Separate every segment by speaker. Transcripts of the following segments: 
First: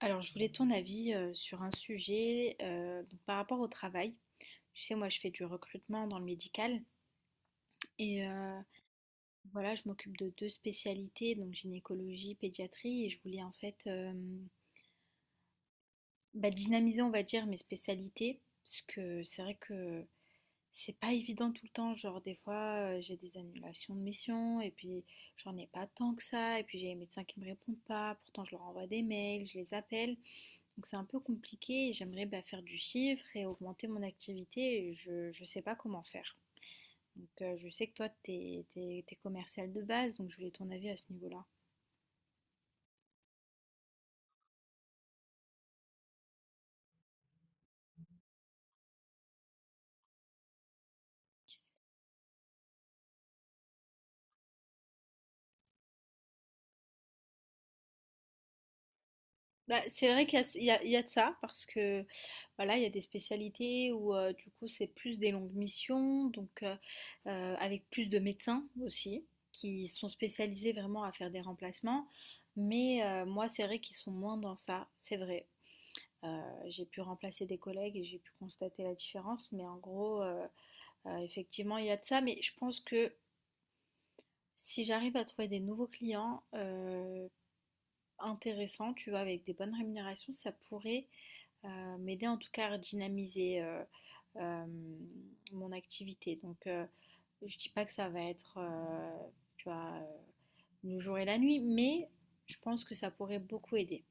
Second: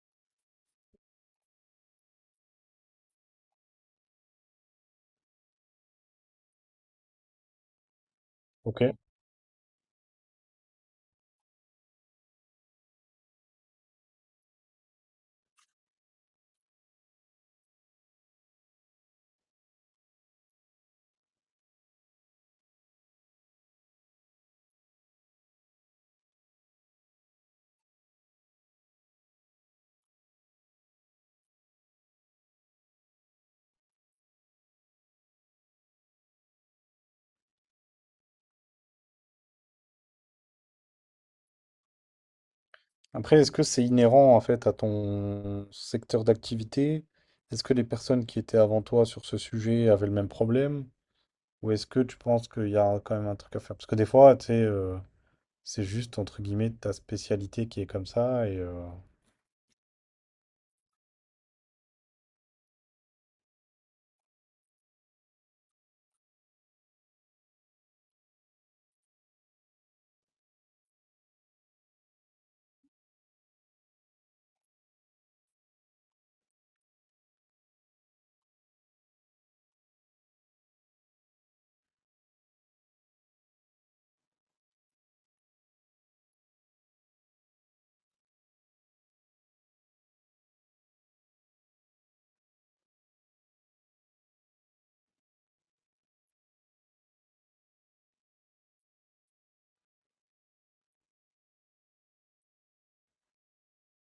Speaker 1: Alors, je voulais ton avis sur un sujet donc par rapport au travail. Tu sais, moi, je fais du recrutement dans le médical et
Speaker 2: Ok.
Speaker 1: voilà, je m'occupe de deux spécialités, donc gynécologie, pédiatrie, et je voulais en fait bah, dynamiser, on va dire, mes spécialités, parce que c'est vrai que c'est pas évident tout le temps. Genre, des fois, j'ai des annulations de missions, et puis j'en ai pas tant que ça, et puis j'ai les médecins qui me répondent pas, pourtant je leur envoie des mails, je les appelle. Donc c'est un peu compliqué et j'aimerais bah, faire du chiffre et augmenter mon activité. Et je ne sais pas comment faire. Donc je sais que toi, tu es, commercial de base, donc je voulais ton avis à ce niveau-là.
Speaker 2: Après, est-ce que c'est inhérent en fait à ton secteur d'activité? Est-ce que les personnes qui étaient avant toi sur ce sujet avaient le même problème? Ou est-ce que tu penses qu'il y a quand même un truc à faire? Parce que des fois, tu sais, c'est juste entre guillemets ta spécialité qui est comme ça. Et
Speaker 1: Bah, c'est vrai qu'il y a, il y a- il y a de ça, parce que voilà, il y a des spécialités où du coup c'est plus des longues missions, donc avec plus de médecins aussi, qui sont spécialisés vraiment à faire des remplacements. Mais moi, c'est vrai qu'ils sont moins dans ça, c'est vrai. J'ai pu remplacer des collègues et j'ai pu constater la différence. Mais en gros, effectivement, il y a de ça. Mais je pense que si j'arrive à trouver des nouveaux clients intéressants, tu vois, avec des bonnes rémunérations, ça pourrait m'aider en tout cas à dynamiser euh, mon activité. Donc, je dis pas que ça va être, tu vois, le jour et la nuit, mais je pense que ça pourrait beaucoup aider.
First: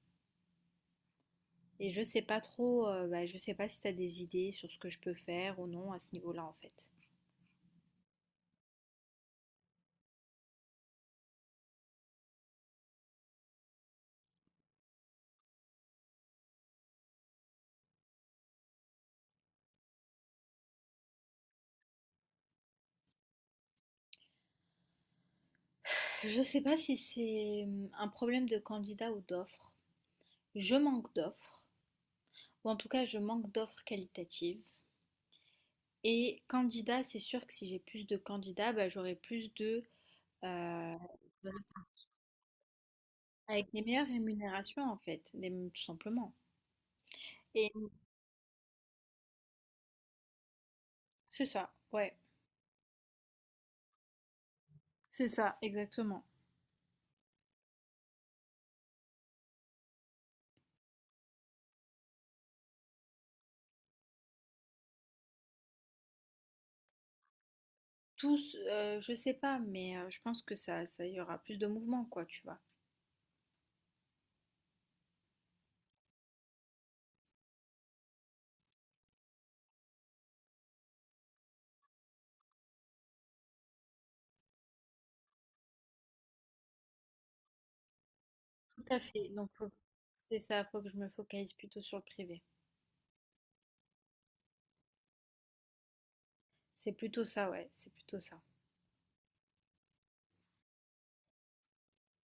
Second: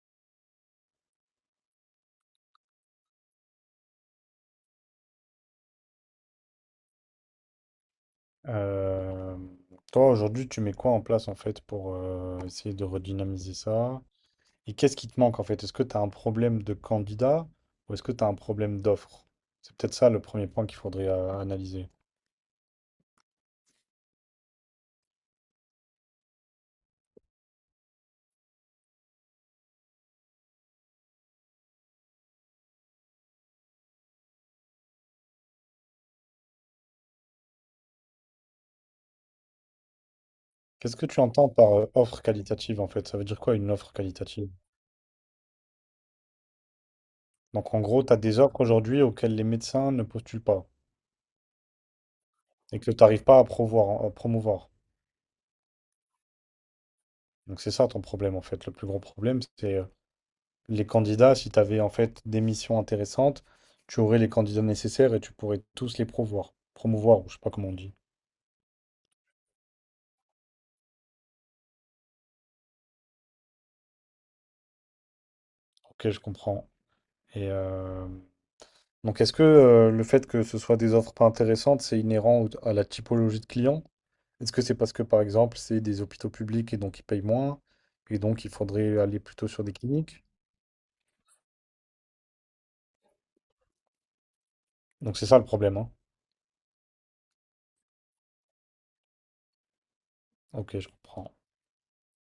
Speaker 1: Et je sais pas trop, bah, je sais pas si tu as des idées sur ce que je peux faire ou non à ce niveau-là en fait.
Speaker 2: euh, toi, aujourd'hui, tu mets quoi en place en fait pour essayer de redynamiser ça? Et qu'est-ce qui te manque en fait? Est-ce que tu as un problème de candidat ou est-ce que tu as un problème d'offre? C'est peut-être ça le premier point qu'il faudrait analyser.
Speaker 1: Je sais pas si c'est un problème de candidat ou d'offre. Je manque d'offres, ou en tout cas je manque d'offres qualitatives. Et candidat, c'est sûr que si j'ai plus de candidats, bah, j'aurai plus de, euh,
Speaker 2: Qu'est-ce que tu entends
Speaker 1: de-
Speaker 2: par offre qualitative en fait? Ça veut dire quoi
Speaker 1: Avec
Speaker 2: une
Speaker 1: des
Speaker 2: offre
Speaker 1: meilleures
Speaker 2: qualitative?
Speaker 1: rémunérations en fait, tout simplement. Et
Speaker 2: Donc en gros, tu as des offres aujourd'hui auxquelles les médecins ne postulent pas
Speaker 1: c'est ça, ouais,
Speaker 2: et que tu n'arrives pas à promouvoir, à promouvoir.
Speaker 1: c'est ça, exactement.
Speaker 2: Donc c'est ça ton problème en fait. Le plus gros problème, c'est les candidats, si tu avais en fait des missions intéressantes, tu aurais les candidats nécessaires et tu pourrais tous les promouvoir. Promouvoir, ou je sais pas comment on dit.
Speaker 1: Tous, je sais pas, mais je pense que ça y aura plus de mouvement quoi, tu vois?
Speaker 2: Ok, je comprends. Et euh, donc, est-ce que le fait que ce soit des offres pas intéressantes, c'est inhérent à la typologie de clients? Est-ce que c'est parce que, par exemple, c'est des hôpitaux publics et donc ils payent moins et donc il
Speaker 1: Tout
Speaker 2: faudrait
Speaker 1: à
Speaker 2: aller
Speaker 1: fait,
Speaker 2: plutôt
Speaker 1: donc
Speaker 2: sur
Speaker 1: faut
Speaker 2: des cliniques?
Speaker 1: c'est ça, faut que je me focalise plutôt sur le privé.
Speaker 2: Donc, c'est ça le problème, hein.
Speaker 1: C'est plutôt ça, ouais, c'est plutôt ça.
Speaker 2: Ok, je comprends.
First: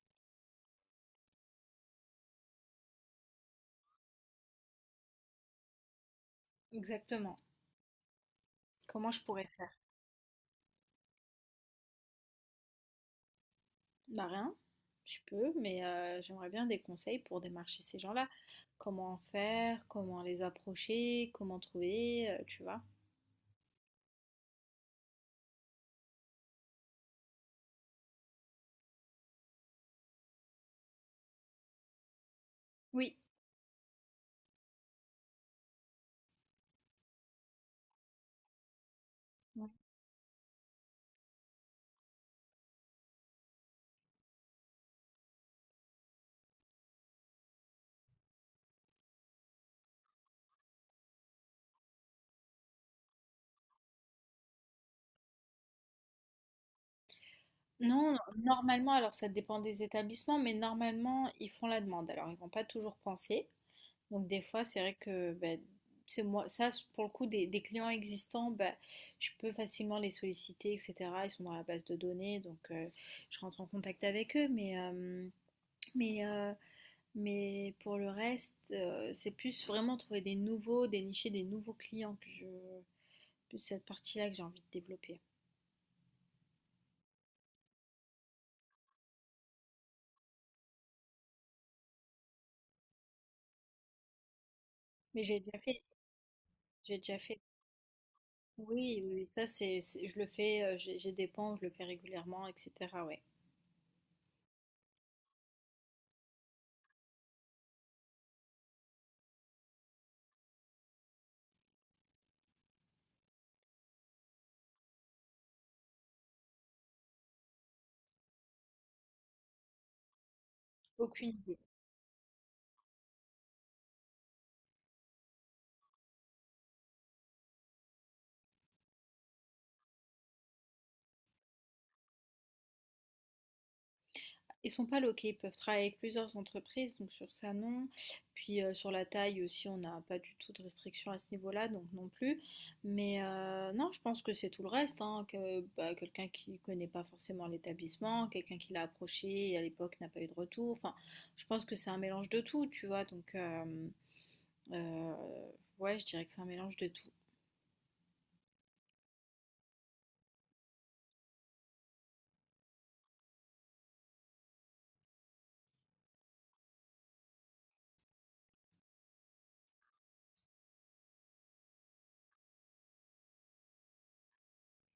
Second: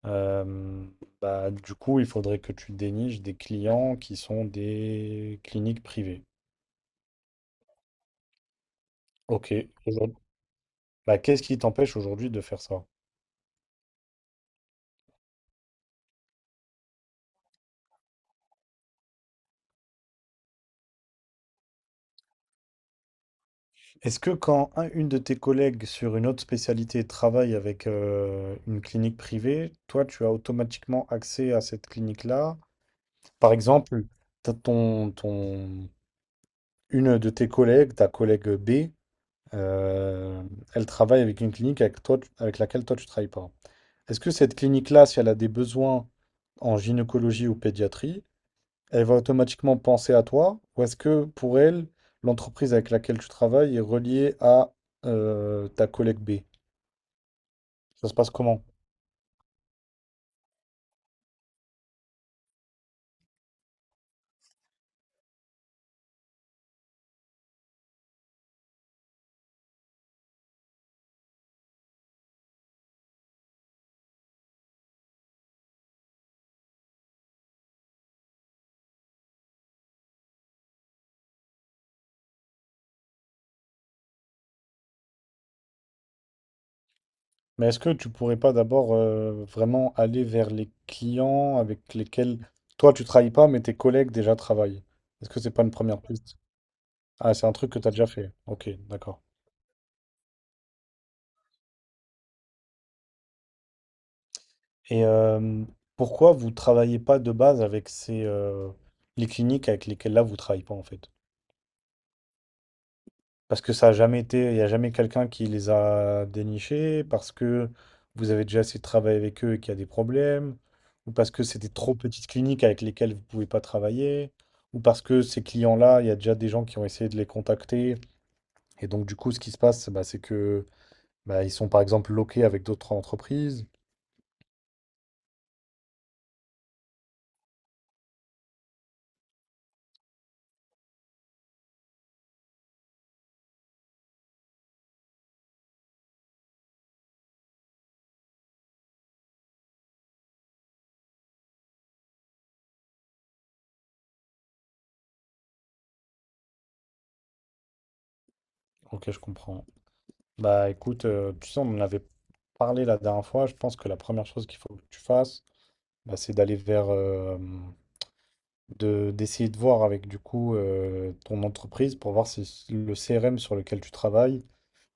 Speaker 2: Euh, Bah, du coup, il faudrait que tu déniches des clients qui sont des cliniques privées.
Speaker 1: Exactement. Comment je pourrais
Speaker 2: Ok.
Speaker 1: faire?
Speaker 2: Aujourd- Bah, qu'est-ce qui t'empêche aujourd'hui de faire ça?
Speaker 1: Bah, rien, je peux, mais j'aimerais bien des conseils pour démarcher ces gens-là. Comment en faire? Comment les approcher? Comment trouver? Tu vois?
Speaker 2: Est-ce que quand une de tes collègues sur une autre spécialité travaille avec une clinique privée, toi, tu as automatiquement accès à cette clinique-là?
Speaker 1: Oui.
Speaker 2: Par exemple, t'as ton, ton, une de tes collègues, ta collègue B,
Speaker 1: Ouais.
Speaker 2: euh, elle travaille avec une clinique avec toi, avec laquelle toi, tu ne travailles pas. Est-ce que cette clinique-là, si elle a des besoins en gynécologie ou pédiatrie, elle va automatiquement penser à toi, ou est-ce que pour elle, l'entreprise avec laquelle tu travailles est reliée à ta collègue B? Ça
Speaker 1: Non,
Speaker 2: se
Speaker 1: non,
Speaker 2: passe comment?
Speaker 1: normalement, alors ça dépend des établissements, mais normalement, ils font la demande. Alors ils vont pas toujours penser, donc des fois, c'est vrai que ben, c'est moi, ça, c'est- pour le coup, des clients existants, ben, je peux facilement les solliciter, etc. Ils sont dans la base de données, donc je rentre en contact avec eux. Mais, euh, mais pour le reste, c'est plus vraiment trouver des nouveaux, dénicher des nouveaux clients que je, plus cette partie-là que j'ai envie de développer.
Speaker 2: Mais est-ce que tu pourrais pas d'abord vraiment aller vers les clients avec lesquels toi tu travailles pas, mais tes collègues déjà travaillent?
Speaker 1: Mais
Speaker 2: Est-ce
Speaker 1: j'ai
Speaker 2: que c'est
Speaker 1: déjà
Speaker 2: pas une
Speaker 1: fait,
Speaker 2: première piste?
Speaker 1: j'ai déjà
Speaker 2: Ah,
Speaker 1: fait.
Speaker 2: c'est un truc que tu as déjà fait. Ok,
Speaker 1: Oui, oui,
Speaker 2: d'accord.
Speaker 1: oui, ça, je le fais, j'ai des pans, je le fais régulièrement, etc. Ouais.
Speaker 2: Et pourquoi vous travaillez pas de base avec ces les cliniques avec lesquelles là vous travaillez pas en fait? Parce que ça a jamais été, il n'y a jamais quelqu'un qui les a dénichés, parce que vous avez déjà essayé de travailler avec eux et qu'il y a des problèmes, ou
Speaker 1: Aucune
Speaker 2: parce que
Speaker 1: idée.
Speaker 2: c'est des trop petites cliniques avec lesquelles vous ne pouvez pas travailler, ou parce que ces clients-là, il y a déjà des gens qui ont essayé de les contacter. Et donc, du coup, ce qui se passe, bah, c'est que bah, ils sont par exemple loqués avec d'autres entreprises.
Speaker 1: Ils sont pas loqués, ils peuvent travailler avec plusieurs entreprises, donc sur ça non. Puis sur la taille aussi, on n'a pas du tout de restriction à ce niveau-là, donc non plus. Mais non, je pense que c'est tout le reste, hein, que bah, quelqu'un qui connaît pas forcément l'établissement, quelqu'un qui l'a approché et à l'époque n'a pas eu de retour. Enfin, je pense que c'est un mélange de tout, tu vois. Euh, ouais, je dirais que c'est un mélange de tout.
Speaker 2: Ok, je comprends. Bah écoute, tu sais, on en avait parlé la dernière fois. Je pense que la première chose qu'il faut que tu fasses, bah, c'est d'aller vers, de d'essayer de voir avec du coup ton entreprise pour voir si le CRM sur lequel tu travailles,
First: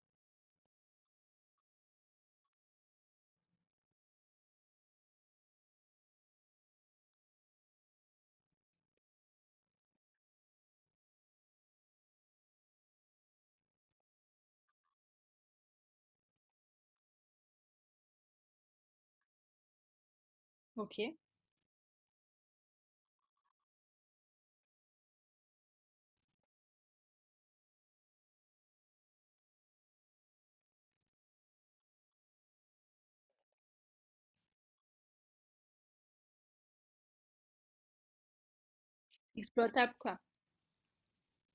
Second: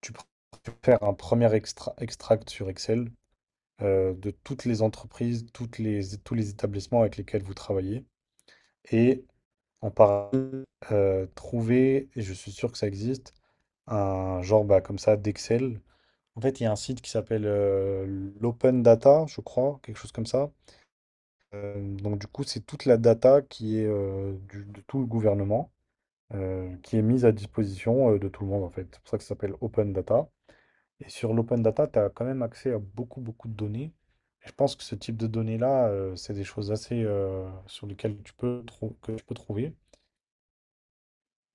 Speaker 2: tu pr- tu peux faire un premier extract sur Excel de toutes les entreprises, tous les établissements avec lesquels vous travaillez et en parallèle trouver, et je suis sûr que ça existe, un genre bah, comme ça d'Excel. En fait, il y a un site qui s'appelle l'Open Data, je crois, quelque chose comme ça.
Speaker 1: Ok.
Speaker 2: Donc du coup, c'est toute la data qui est de tout le gouvernement, qui est mise à disposition de tout le monde en fait. C'est pour ça que ça s'appelle Open Data. Et sur l'Open Data, tu as quand même accès à beaucoup, beaucoup de données. Et je pense que ce type de données-là, c'est des choses assez sur lesquelles tu peux, que tu peux trouver,
Speaker 1: Exploitable quoi.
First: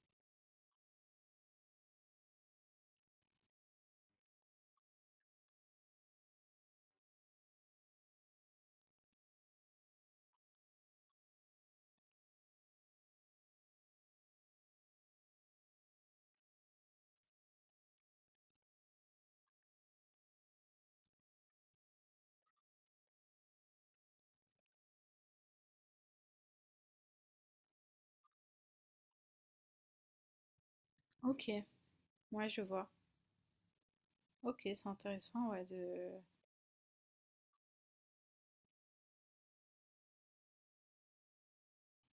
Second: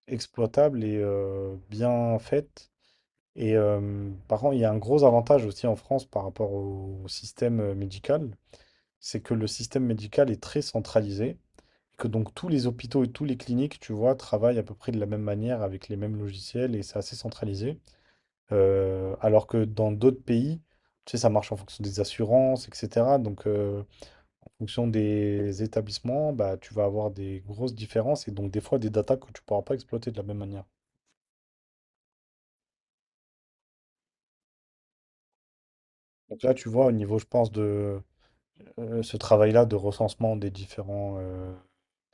Speaker 2: exploitables et bien faites. Et par contre, il y a un gros avantage aussi en France par rapport au système médical, c'est que le système médical est très centralisé, que donc tous les hôpitaux et tous les cliniques, tu vois, travaillent à peu près de la même manière avec les mêmes logiciels et c'est assez centralisé. Alors que dans d'autres pays, tu sais, ça marche en fonction des assurances, etc. Donc, en fonction des établissements, bah, tu vas avoir des grosses différences et donc des fois des datas que tu pourras pas exploiter de la même manière.
Speaker 1: Ok. Ouais, je vois. Ok, c'est intéressant, ouais, de.
Speaker 2: Donc là, tu vois, au niveau, je pense, de ce travail-là de recensement des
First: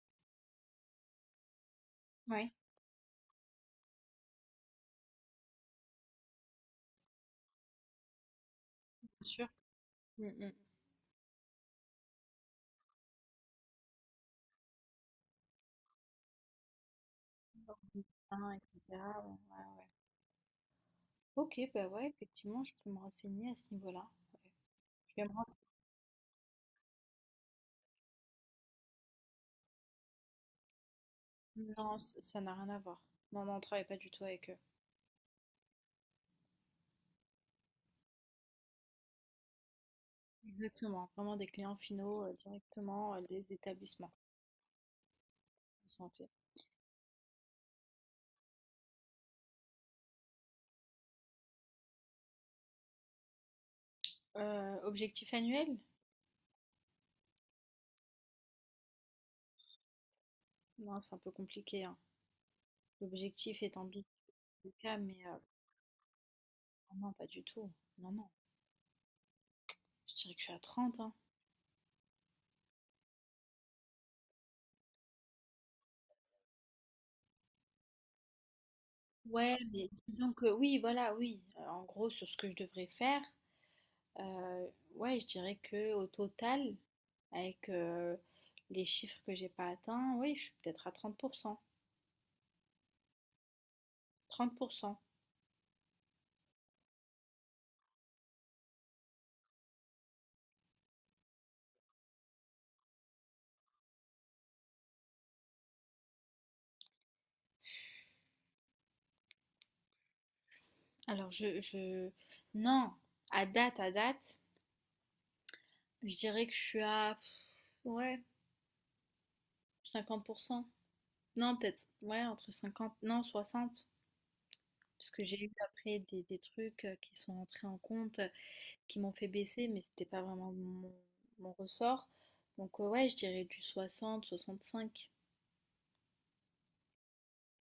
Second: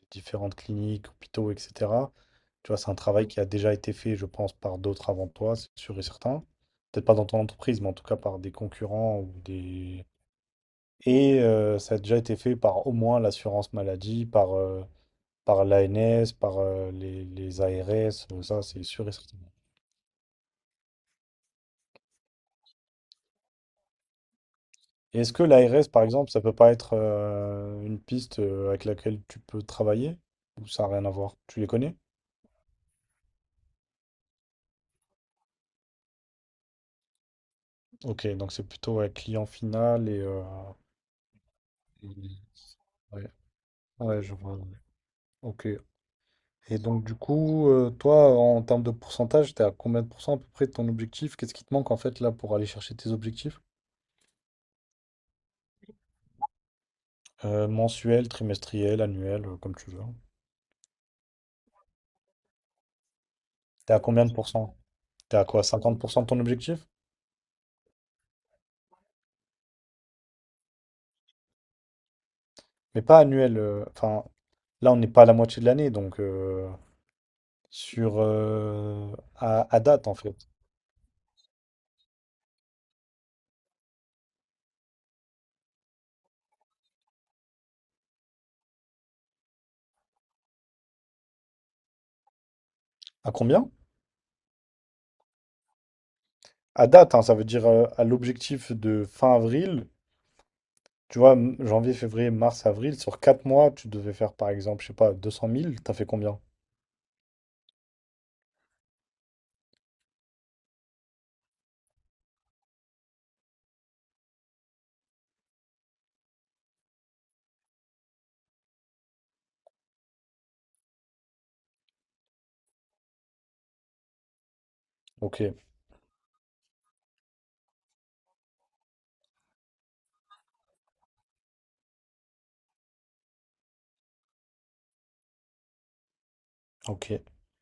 Speaker 2: des différentes cliniques, hôpitaux, etc.
Speaker 1: Ouais,
Speaker 2: Tu vois, c'est un travail qui a déjà été fait, je pense, par d'autres avant toi, c'est sûr et certain. Peut-être pas dans ton entreprise, mais en tout cas par des
Speaker 1: bien
Speaker 2: concurrents ou
Speaker 1: sûr.
Speaker 2: des...
Speaker 1: Mm, mm.
Speaker 2: Et ça a déjà été fait par au moins l'assurance maladie, par l'ANS, par les ARS,
Speaker 1: Hein, et
Speaker 2: ça c'est sûr et
Speaker 1: cetera, ouais,
Speaker 2: certain.
Speaker 1: ouais. Ok, bah ouais, effectivement, je peux me renseigner à ce niveau-là. Ouais. Je
Speaker 2: Et
Speaker 1: vais
Speaker 2: est-ce
Speaker 1: me
Speaker 2: que l'ARS, par exemple, ça peut pas être une piste avec laquelle tu peux travailler? Ou ça n'a rien à voir? Tu les
Speaker 1: renseigner.
Speaker 2: connais?
Speaker 1: Non, ça n'a rien à voir. Non, non, on travaille pas du tout avec eux.
Speaker 2: Ok, donc c'est plutôt ouais, client final et...
Speaker 1: Exactement, vraiment des clients finaux
Speaker 2: Mhm.
Speaker 1: directement
Speaker 2: Ouais,
Speaker 1: des établissements
Speaker 2: ouais, je vois. Ouais. Ok.
Speaker 1: de santé.
Speaker 2: Et donc, du coup, toi, en termes de pourcentage, t'es à combien de pourcents à peu près de ton objectif? Qu'est-ce qui te manque en fait là pour aller chercher tes objectifs?
Speaker 1: Objectif annuel?
Speaker 2: Mensuel, trimestriel, annuel, comme tu veux.
Speaker 1: Non, c'est un peu compliqué, hein. L'objectif est
Speaker 2: T'es à combien
Speaker 1: ambitieux,
Speaker 2: de pourcents?
Speaker 1: mais
Speaker 2: T'es à quoi? 50% de ton objectif?
Speaker 1: oh non, pas du tout. Non, non, je dirais que je suis à 30, hein.
Speaker 2: Mais pas annuel, enfin, là, on n'est pas à la moitié de l'année, donc sur
Speaker 1: Ouais,
Speaker 2: à
Speaker 1: mais
Speaker 2: date en
Speaker 1: disons que
Speaker 2: fait.
Speaker 1: oui, voilà, oui. En gros, sur ce que je devrais faire. Euh, ouais, je dirais que au total, avec les chiffres que j'ai pas atteints, oui, je suis peut-être à 30%.
Speaker 2: À combien?
Speaker 1: 30%.
Speaker 2: À date, hein, ça veut dire à l'objectif de fin avril, tu vois, janvier, février, mars, avril, sur 4 mois, tu devais faire par exemple, je sais pas, 200 000. T'as fait combien?
Speaker 1: Alors Non, à date, je dirais que je suis à... Ouais, 50%. Non, peut-être, ouais, entre 50. Non, 60. Parce que
Speaker 2: Ok,
Speaker 1: j'ai eu après des trucs qui sont entrés en compte, qui m'ont fait baisser, mais c'était pas vraiment mon ressort. Donc ouais, je dirais du 60-65.
Speaker 2: ok.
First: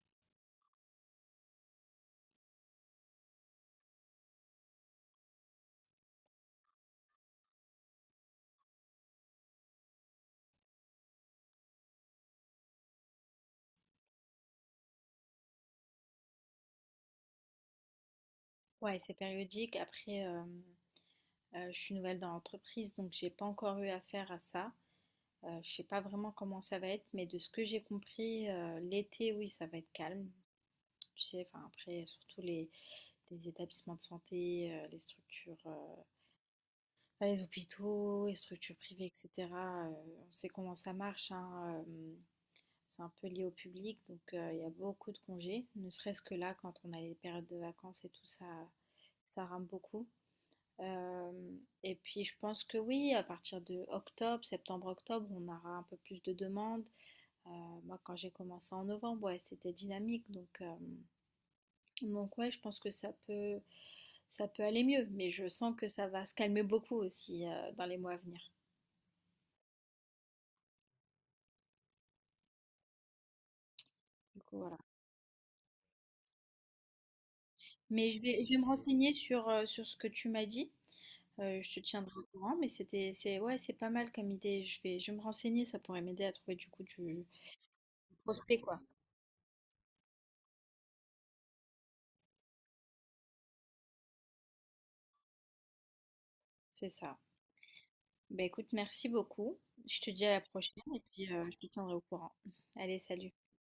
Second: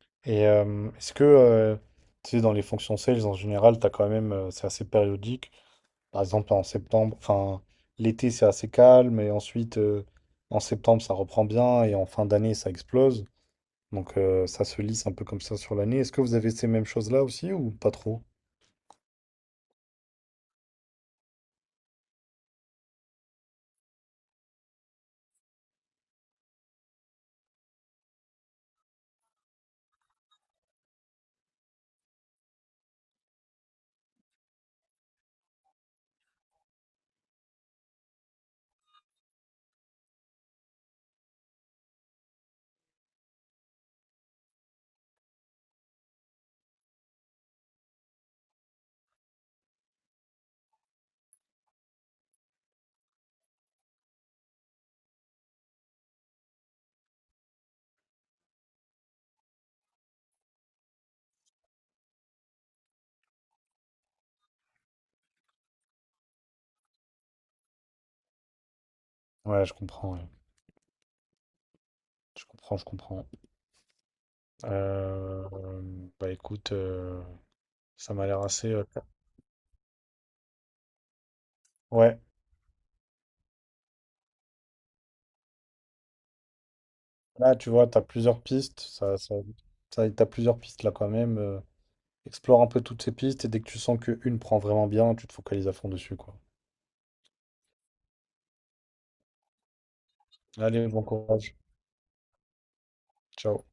Speaker 2: Et est-ce que, tu sais, dans les fonctions sales en général, t'as quand même, c'est assez périodique. Par exemple, en septembre, enfin, l'été, c'est assez calme, et ensuite, en septembre, ça reprend bien, et en fin d'année, ça explose. Donc, ça se lisse un peu comme ça sur l'année. Est-ce que vous avez ces mêmes choses-là aussi, ou pas trop?
Speaker 1: Ouais, c'est périodique. Après, je suis nouvelle dans l'entreprise, donc j'ai pas encore eu affaire à ça. Je sais pas vraiment comment ça va être, mais de ce que j'ai compris, l'été, oui, ça va être calme. Tu sais, enfin après, surtout les établissements de santé, les structures, enfin, les hôpitaux, les structures privées, etc. On sait comment ça marche, hein, c'est un peu lié au public, donc il y a beaucoup de congés. Ne serait-ce que là, quand on a les périodes de vacances et tout ça, ça rame beaucoup. Euh, et puis je pense que oui, à partir de octobre, septembre-octobre, on aura un peu plus de demandes. Euh, Moi, quand j'ai commencé en novembre, ouais, c'était dynamique, donc ouais, je pense que ça peut aller mieux, mais je sens que ça va se calmer beaucoup aussi dans les mois à venir.
Speaker 2: Ouais. Je comprends, je comprends.
Speaker 1: Du coup, voilà.
Speaker 2: Euh, Bah écoute,
Speaker 1: Mais
Speaker 2: ça
Speaker 1: je
Speaker 2: m'a l'air
Speaker 1: vais, je vais me
Speaker 2: assez...
Speaker 1: renseigner sur ce que tu m'as dit. Je te tiendrai
Speaker 2: ouais,
Speaker 1: au courant, mais c'est ouais, c'est pas mal comme idée. Je vais me renseigner, ça pourrait m'aider à trouver du coup du
Speaker 2: là, tu vois, t'as
Speaker 1: du
Speaker 2: plusieurs
Speaker 1: prospect
Speaker 2: pistes,
Speaker 1: quoi.
Speaker 2: t'as plusieurs pistes là quand même. Explore un peu toutes ces pistes, et dès que tu sens qu'une prend vraiment bien, tu te focalises à fond dessus, quoi.
Speaker 1: C'est ça. Bah écoute, merci beaucoup. Je te dis à la prochaine
Speaker 2: Allez,
Speaker 1: et
Speaker 2: bon
Speaker 1: puis
Speaker 2: courage.
Speaker 1: je te tiendrai au courant. Allez, salut.
Speaker 2: Ciao.